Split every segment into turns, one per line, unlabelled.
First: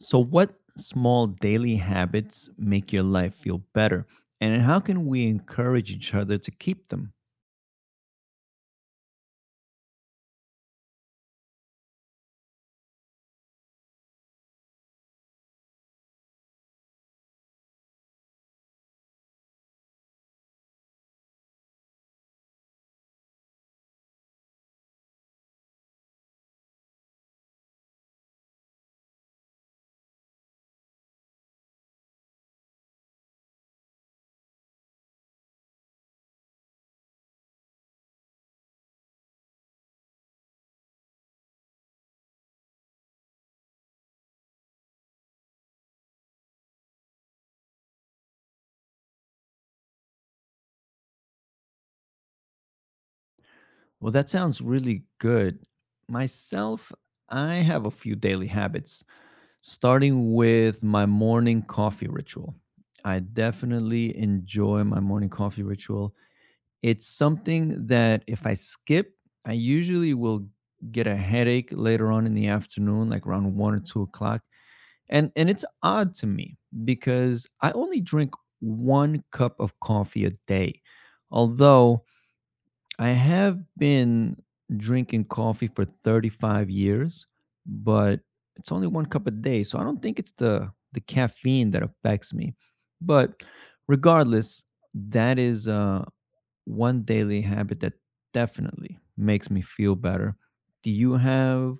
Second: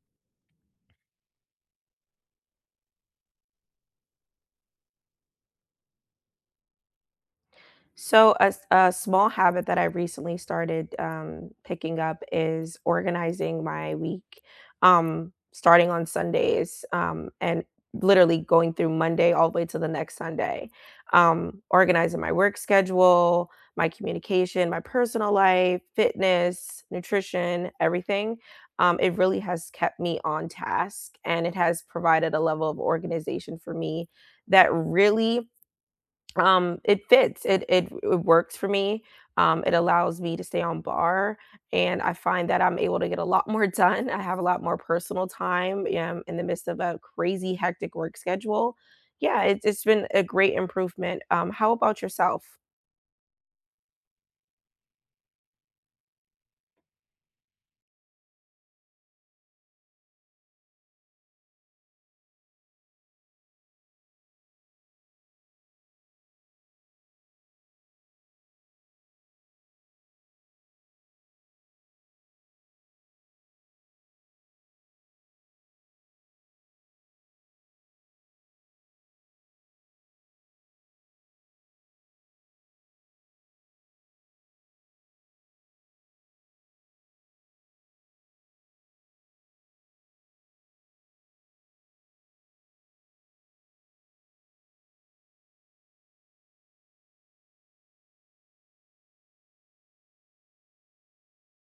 So, what small daily habits make your life feel better? And how can we encourage each other to keep them?
So, a small habit that I recently started picking up is organizing my week, starting on Sundays and literally going through Monday all the way to the next Sunday. Organizing my work schedule, my communication, my personal life, fitness, nutrition, everything. It really has kept me on task, and it has provided a level of organization for me that really it fits. It works for me. It allows me to stay on bar, and I find that I'm able to get a lot more done. I have a lot more personal time in the midst of a crazy hectic work schedule. Yeah, it's been a great improvement. How about yourself?
Well, that sounds really good. Myself, I have a few daily habits, starting with my morning coffee ritual. I definitely enjoy my morning coffee ritual. It's something that if I skip, I usually will get a headache later on in the afternoon, like around 1 or 2 o'clock. And it's odd to me because I only drink 1 cup of coffee a day. Although I have been drinking coffee for 35 years, but it's only 1 cup a day, so I don't think it's the caffeine that affects me. But regardless, that is, 1 daily habit that definitely makes me feel better. Do you have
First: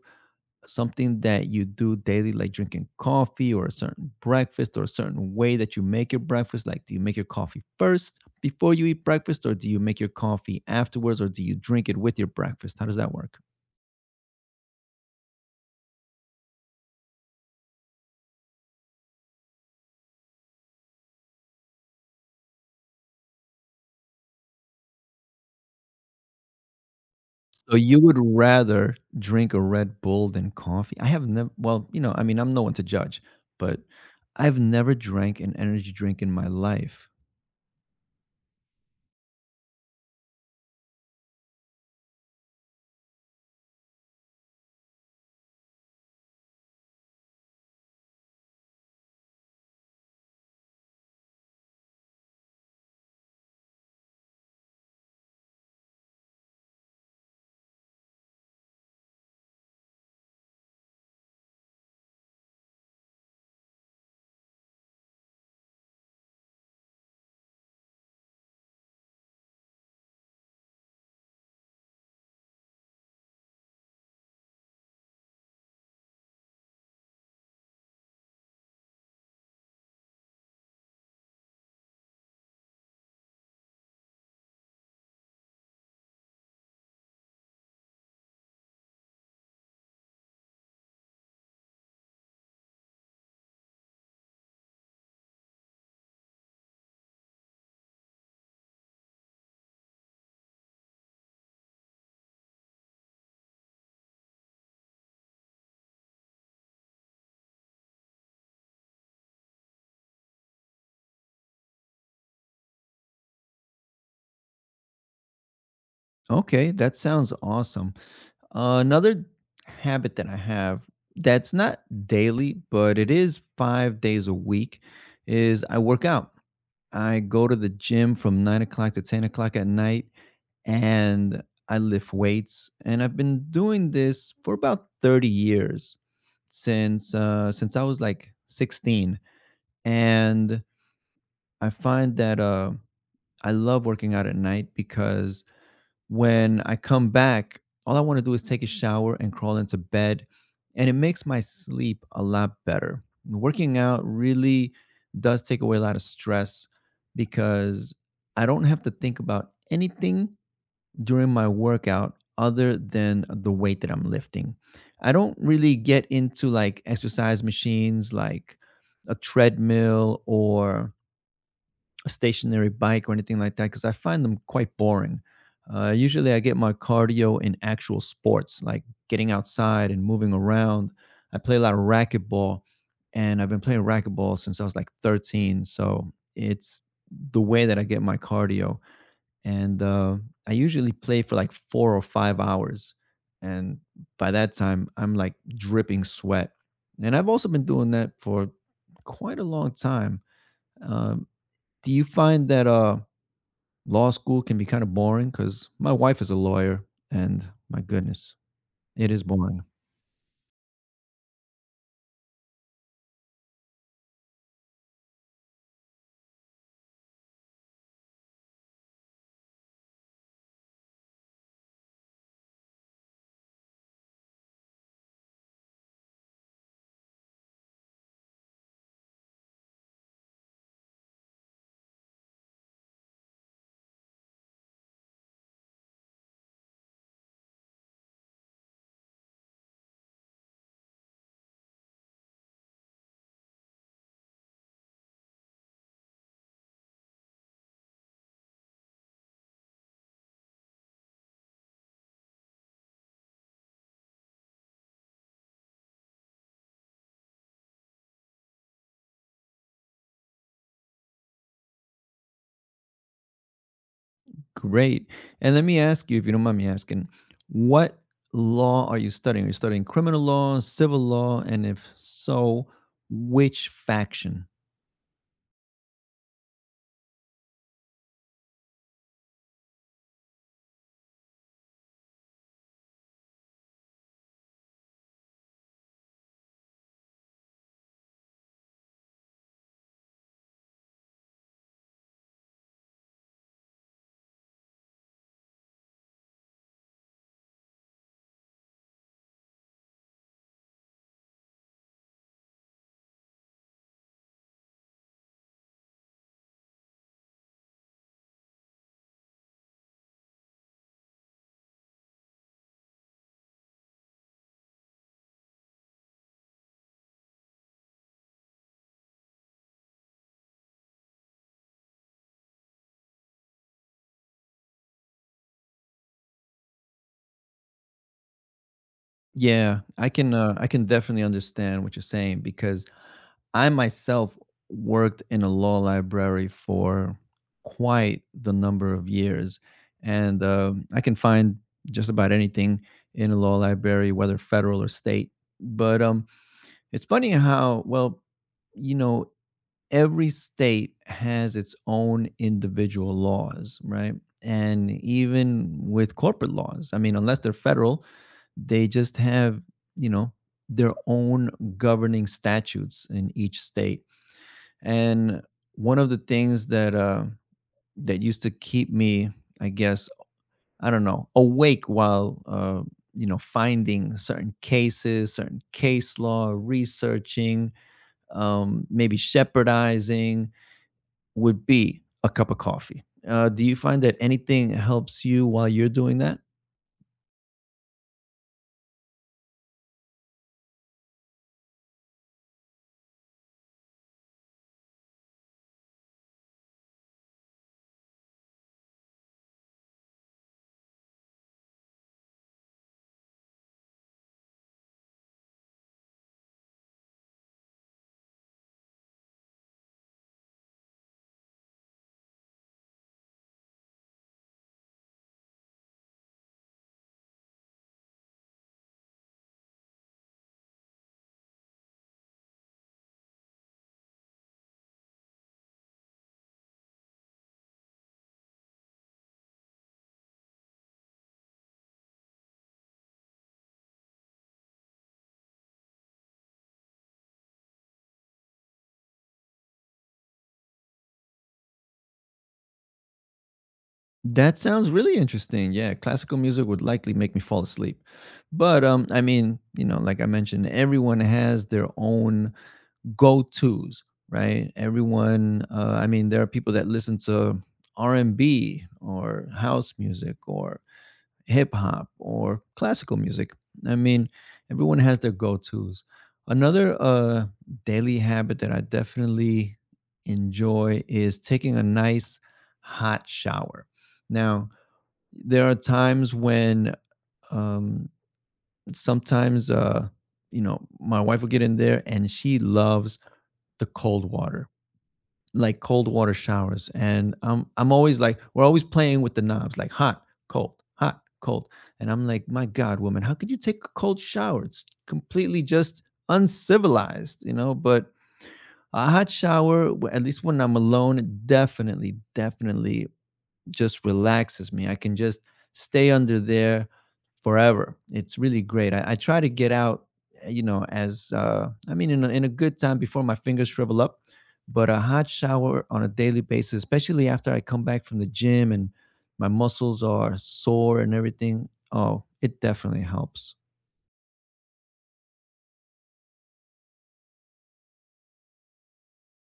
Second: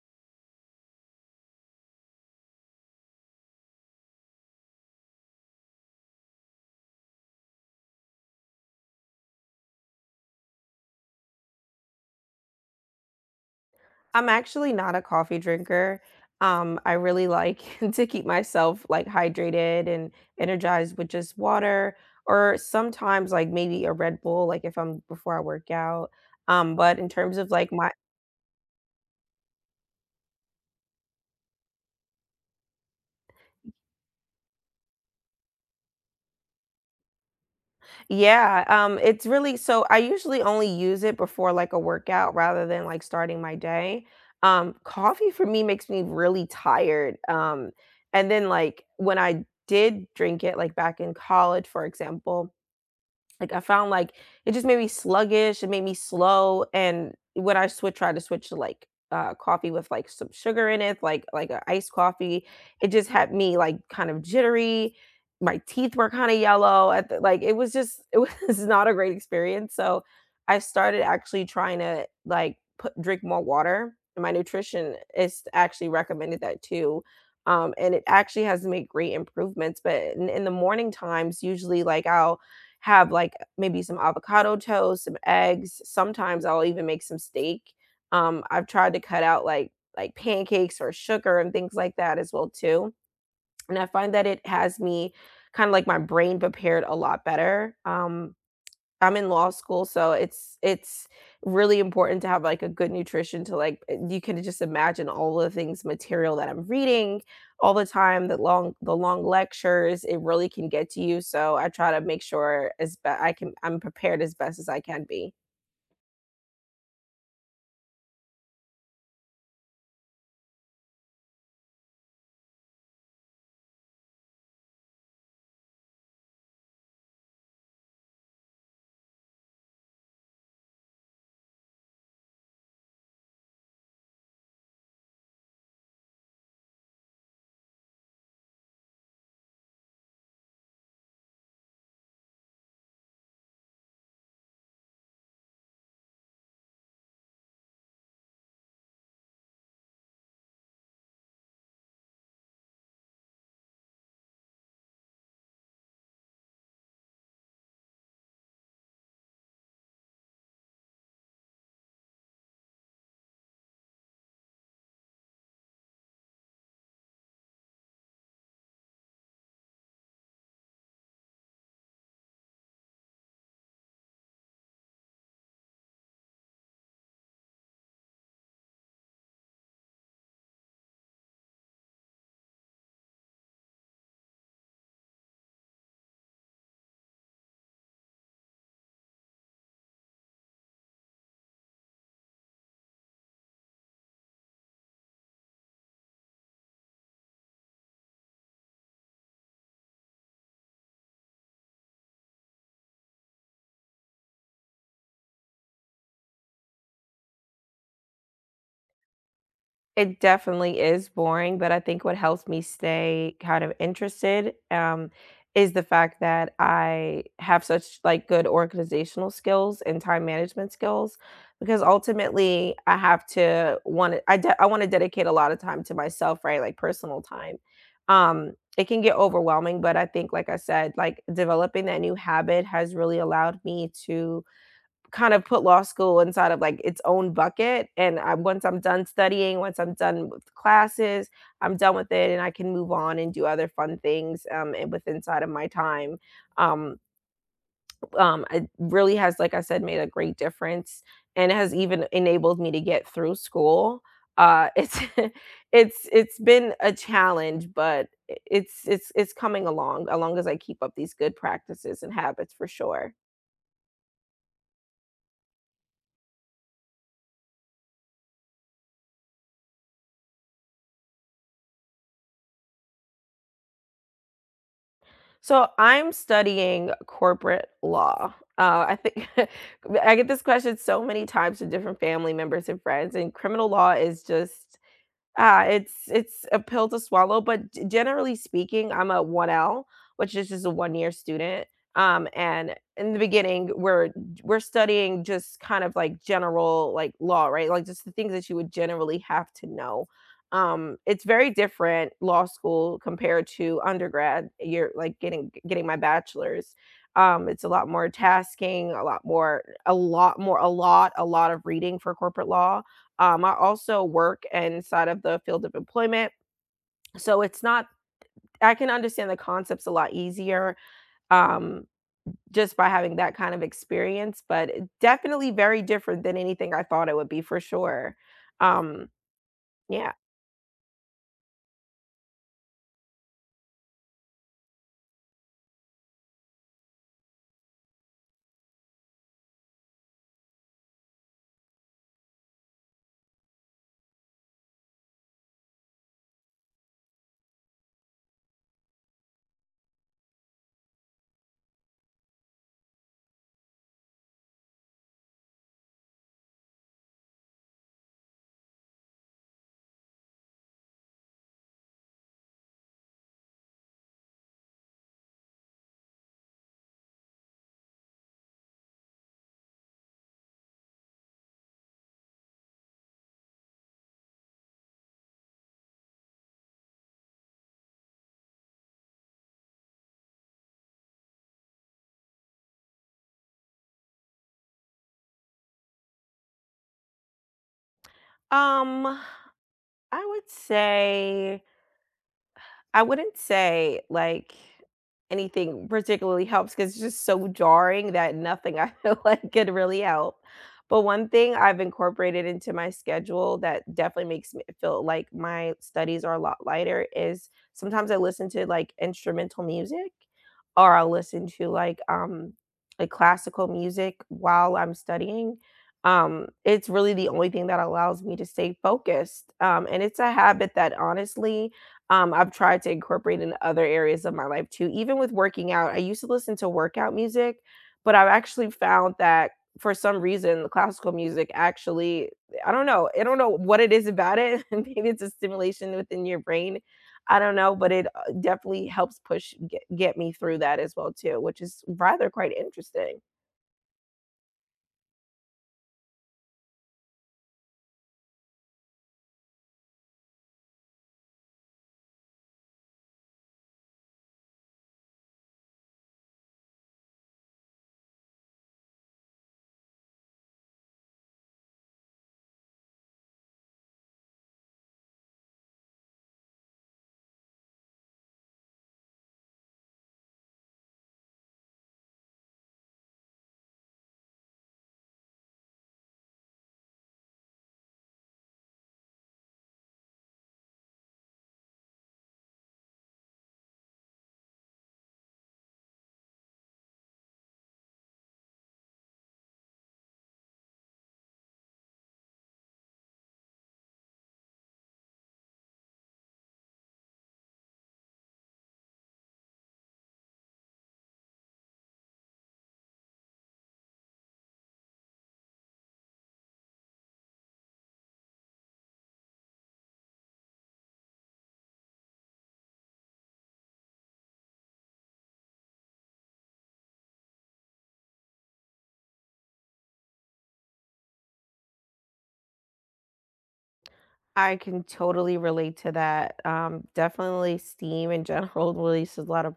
something that you do daily, like drinking coffee or a certain breakfast or a certain way that you make your breakfast? Like, do you make your coffee first before you eat breakfast, or do you make your coffee afterwards, or do you drink it with your breakfast? How does that work?
I'm actually not a coffee drinker. I really like to keep myself like hydrated and energized with just water, or sometimes like maybe a Red Bull, like if I'm before I work out. But in terms of like
So
my,
you would rather drink a Red Bull than coffee? I have never, well, you know, I mean, I'm no one to judge, but I've never drank an energy drink in my life.
Yeah, it's really, so I usually only use it before like a workout rather than like starting my day. Coffee for me makes me really tired. And then like when I did drink it, like back in college, for example, like, I found, like, it just made me sluggish, it made me slow, and when I switch tried to switch to, like, coffee with, like, some sugar in it, like an iced coffee, it just had me, like, kind of jittery, my teeth were kinda yellow at the, like, it was just it was not a great experience. So I started actually trying to, like, put drink more water, and my nutritionist actually recommended that too, and it actually has made great improvements. But in the morning times, usually, like, I'll have like maybe some avocado toast, some eggs. Sometimes I'll even make some steak. I've tried to cut out like pancakes or sugar and things like that as well too. And I find that it has me kind of like my brain prepared a lot better. I'm in law school, so it's really important to have, like, a good nutrition to, like, you can just imagine all the things material that I'm reading all the time, the long lectures. It really can get to you, so I try to make sure as be I can I'm prepared as best as I can be.
Okay, that sounds awesome. Another habit that I have that's not daily, but it is 5 days a week is I work out. I go to the gym from 9 o'clock to 10 o'clock at night and I lift weights. And I've been doing this for about 30 years since I was like 16. And I find that I love working out at night because when I come back, all I want to do is take a shower and crawl into bed, and it makes my sleep a lot better. Working out really does take away a lot of stress because I don't have to think about anything during my workout other than the weight that I'm lifting. I don't really get into like exercise machines like a treadmill or a stationary bike or anything like that because I find them quite boring. Usually, I get my cardio in actual sports, like getting outside and moving around. I play a lot of racquetball, and I've been playing racquetball since I was like 13. So it's the way that I get my cardio. And I usually play for like 4 or 5 hours. And by that time, I'm like dripping sweat. And I've also been doing that for quite a long time. Um, do you find that law school can be kind of boring because my wife is a lawyer and my goodness it is boring?
It definitely is boring, but I think what helps me stay kind of interested, is the fact that I have such, like, good organizational skills and time management skills, because ultimately I have to wanna I de I wanna dedicate a lot of time to myself, right, like, personal time. It can get overwhelming, but I think, like I said, like, developing that new habit has really allowed me to kind of put law school inside of like its own bucket. And Once I'm done studying, once I'm done with classes, I'm done with it, and I can move on and do other fun things, and with inside of my time. Um, um, it really has, like I said, made a great difference, and it has even enabled me to get through school. It's it's been a challenge, but it's coming along as long as I keep up these good practices and habits for sure.
Great. And let me ask you, if you don't mind me asking, what law are you studying? Are you studying criminal law, civil law, and if so, which faction?
So I'm studying corporate law. I think I get this question so many times from different family members and friends, and criminal law is just it's a pill to swallow. But g generally speaking, I'm a 1L, which is just a one-year student, and in the beginning, we're studying just kind of, like, general, like, law, right? Like, just the things that you would generally have to know. It's very different law school compared to undergrad. You're, like, getting my bachelor's. It's a lot more tasking, a lot more, a lot of reading for corporate law. I also work inside of the field of employment, so it's not, I can understand the concepts a lot easier, um, just by having that kind of experience. But it definitely very different than anything I thought it would be for sure. Um,
Yeah,
yeah.
I can definitely understand what you're saying because I myself worked in a law library for quite the number of years, and I can find just about anything in a law library, whether federal or state. But it's funny how, well, you know, every state has its own individual laws, right? And even with corporate laws, I mean, unless they're federal, they just have, you know, their own governing statutes in each state, and one of the things that that used to keep me, I guess, I don't know, awake while, you know, finding certain cases, certain case law, researching, maybe shepherdizing, would be a cup of coffee. Do you find that anything helps you while you're doing that?
Um, I would say, I wouldn't say, like, anything particularly helps, because it's just so jarring that nothing I feel like could really help. But one thing I've incorporated into my schedule that definitely makes me feel like my studies are a lot lighter is sometimes I listen to, like, instrumental music, or I'll listen to, like, classical music while I'm studying. It's really the only thing that allows me to stay focused, and it's a habit that honestly I've tried to incorporate in other areas of my life too. Even with working out, I used to listen to workout music, but I've actually found that for some reason, the classical music actually, I don't know what it is about it. Maybe it's a stimulation within your brain. I don't know, but it definitely helps get me through that as well too, which is rather quite interesting.
That sounds really interesting. Yeah, classical music would likely make me fall asleep. But I mean, you know, like I mentioned, everyone has their own go-tos, right? Everyone I mean, there are people that listen to R&B or house music or hip hop or classical music. I mean, everyone has their go-tos. Another daily habit that I definitely enjoy is taking a nice hot shower. Now, there are times when um, sometimes you know, my wife will get in there and she loves the cold water, like cold water showers, and I'm always like, we're always playing with the knobs, like hot, cold, hot, cold, and I'm like, my god, woman, how could you take a cold shower? It's completely just uncivilized, you know? But a hot shower, at least when I'm alone, it definitely just relaxes me. I can just stay under there forever. It's really great. I try to get out, you know, as I mean, in a good time before my fingers shrivel up, but a hot shower on a daily basis, especially after I come back from the gym and my muscles are sore and everything. Oh, it definitely helps.
I can totally relate to that. Definitely steam in general releases a lot of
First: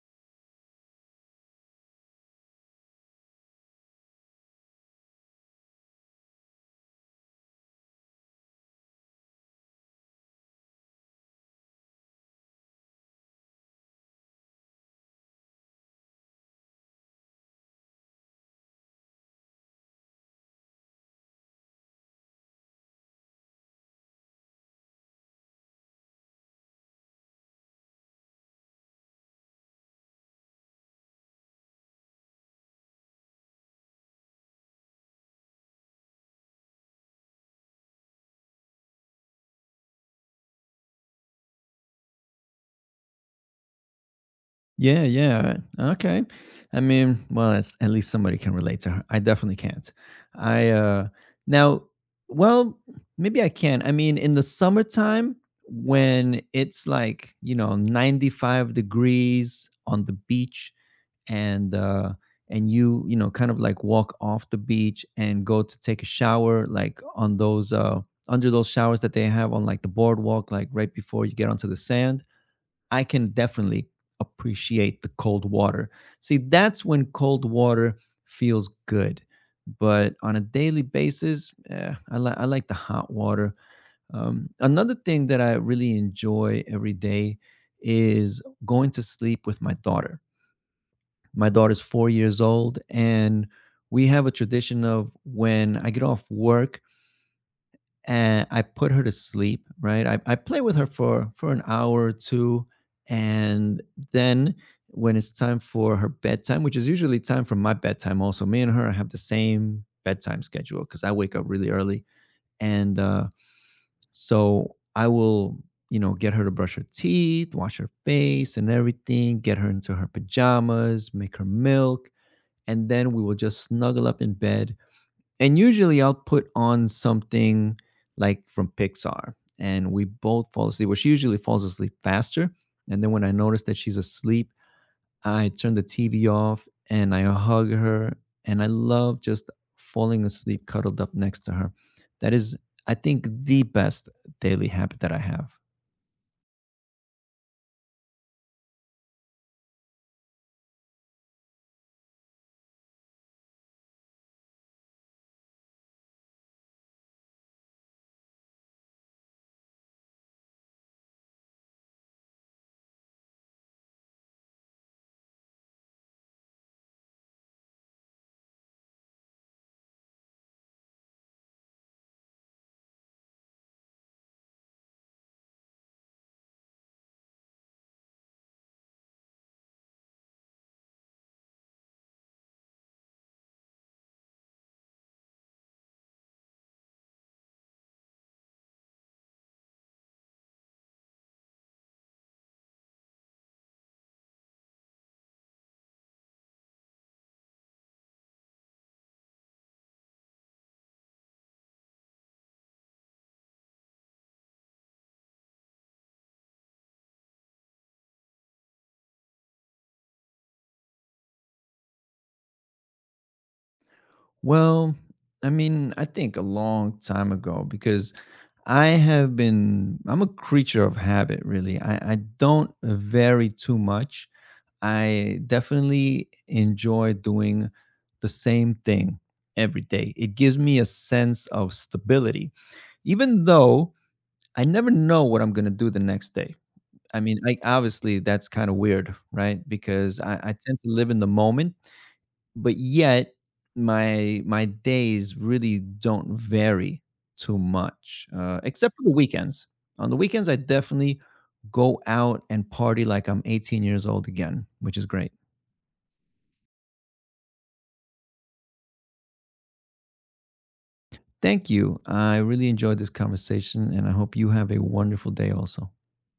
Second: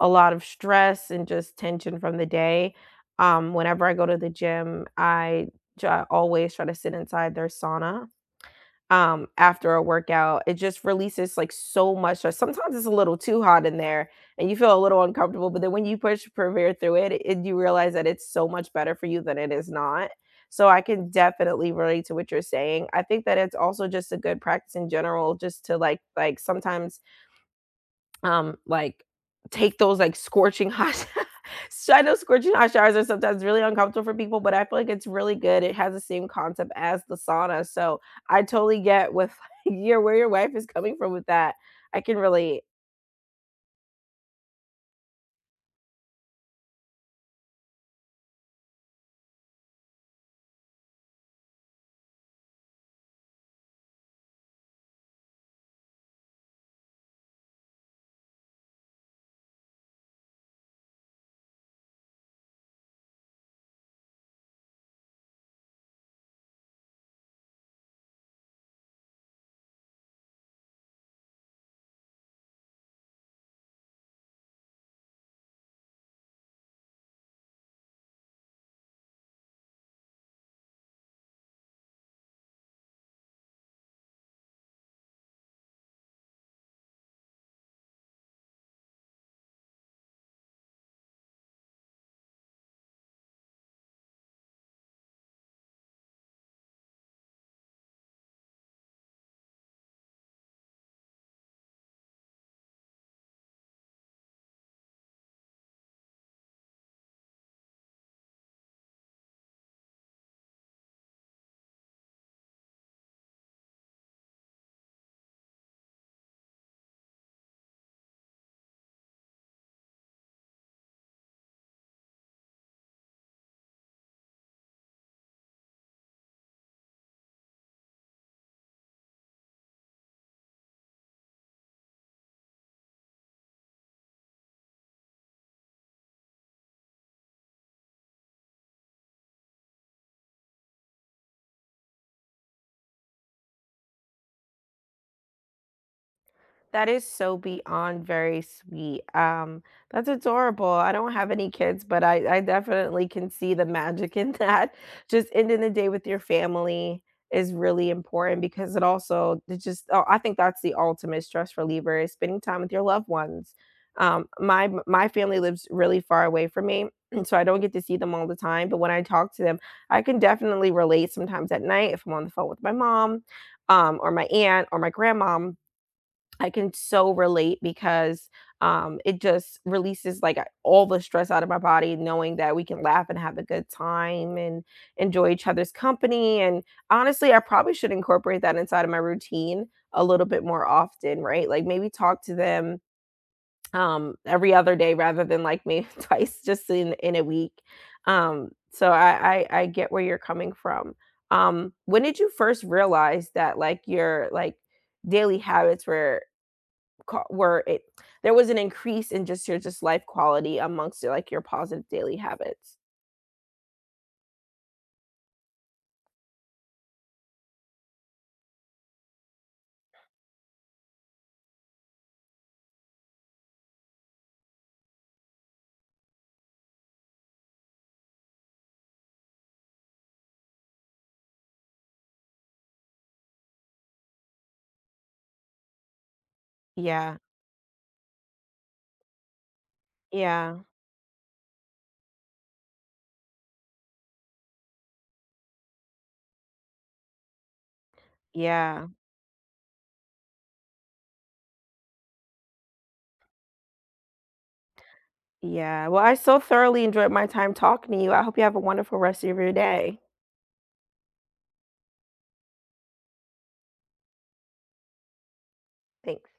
a lot of stress and just tension from the day. Whenever I go to the gym, I always try to sit inside their sauna after a workout. It just releases like so much stress. Sometimes it's a little too hot in there and you feel a little uncomfortable, but then when you push Prevair through it, you realize that it's so much better for you than it is not. So I can definitely relate to what you're saying. I think that it's also just a good practice in general, just to like sometimes um, like, take those, like, scorching hot so I know scorching hot showers are sometimes really uncomfortable for people, but I feel like it's really good. It has the same concept as the sauna, so I totally get with your where your wife is coming from with that. I can relate.
Yeah, yeah. Okay. I mean, well, that's, at least somebody can relate to her. I definitely can't. I now, well, maybe I can. I mean, in the summertime when it's like, you know, 95 degrees on the beach and uh and you know, kind of like walk off the beach and go to take a shower, like on those under those showers that they have on like the boardwalk, like right before you get onto the sand, I can definitely appreciate the cold water. See, that's when cold water feels good. But on a daily basis, I, I like the hot water. Another thing that I really enjoy every day is going to sleep with my daughter. My daughter's 4 years old, and we have a tradition of when I get off work, and I put her to sleep, right? I play with her for an hour or two, and then when it's time for her bedtime, which is usually time for my bedtime, also me and her have the same bedtime schedule because I wake up really early, and so I will, you know, get her to brush her teeth, wash her face, and everything, get her into her pajamas, make her milk, and then we will just snuggle up in bed and usually I'll put on something like from Pixar, and we both fall asleep. Well, she usually falls asleep faster, and then when I notice that she's asleep, I turn the TV off and I hug her, and I love just falling asleep cuddled up next to her. That is, I think, the best daily habit that I have.
That is so beyond very sweet. That's adorable. I don't have any kids, but I definitely can see the magic in that. Just ending the day with your family is really important because it also it just, oh, I think that's the ultimate stress reliever, is spending time with your loved ones. My family lives really far away from me, so I don't get to see them all the time. But when I talk to them, I can definitely relate. Sometimes at night if I'm on the phone with my mom, or my aunt or my grandma, I can so relate, because it just releases like all the stress out of my body, knowing that we can laugh and have a good time and enjoy each other's company. And honestly, I probably should incorporate that inside of my routine a little bit more often, right? Like maybe talk to them every other day rather than like maybe twice just in a week. So I get where you're coming from. When did you first realize that like your like daily habits were ca were it there was an increase in just your just life quality amongst your, like, your positive daily habits?
Well, I mean, I think a long time ago because I have been, I'm a creature of habit, really. I don't vary too much. I definitely enjoy doing the same thing every day. It gives me a sense of stability, even though I never know what I'm going to do the next day.
Yeah,
I mean, like, obviously, that's kind of weird, right? Because I
yeah,
tend to live in the moment, but yet my days really don't vary too much,
yeah,
except for the weekends. On the weekends, I definitely go out and party like I'm 18 years old again, which is great.
yeah. Well, I so thoroughly enjoyed my time talking to you. I hope you have a wonderful rest of your day.
Thank you. I really enjoyed this conversation and I hope you have a wonderful day also.
Thanks.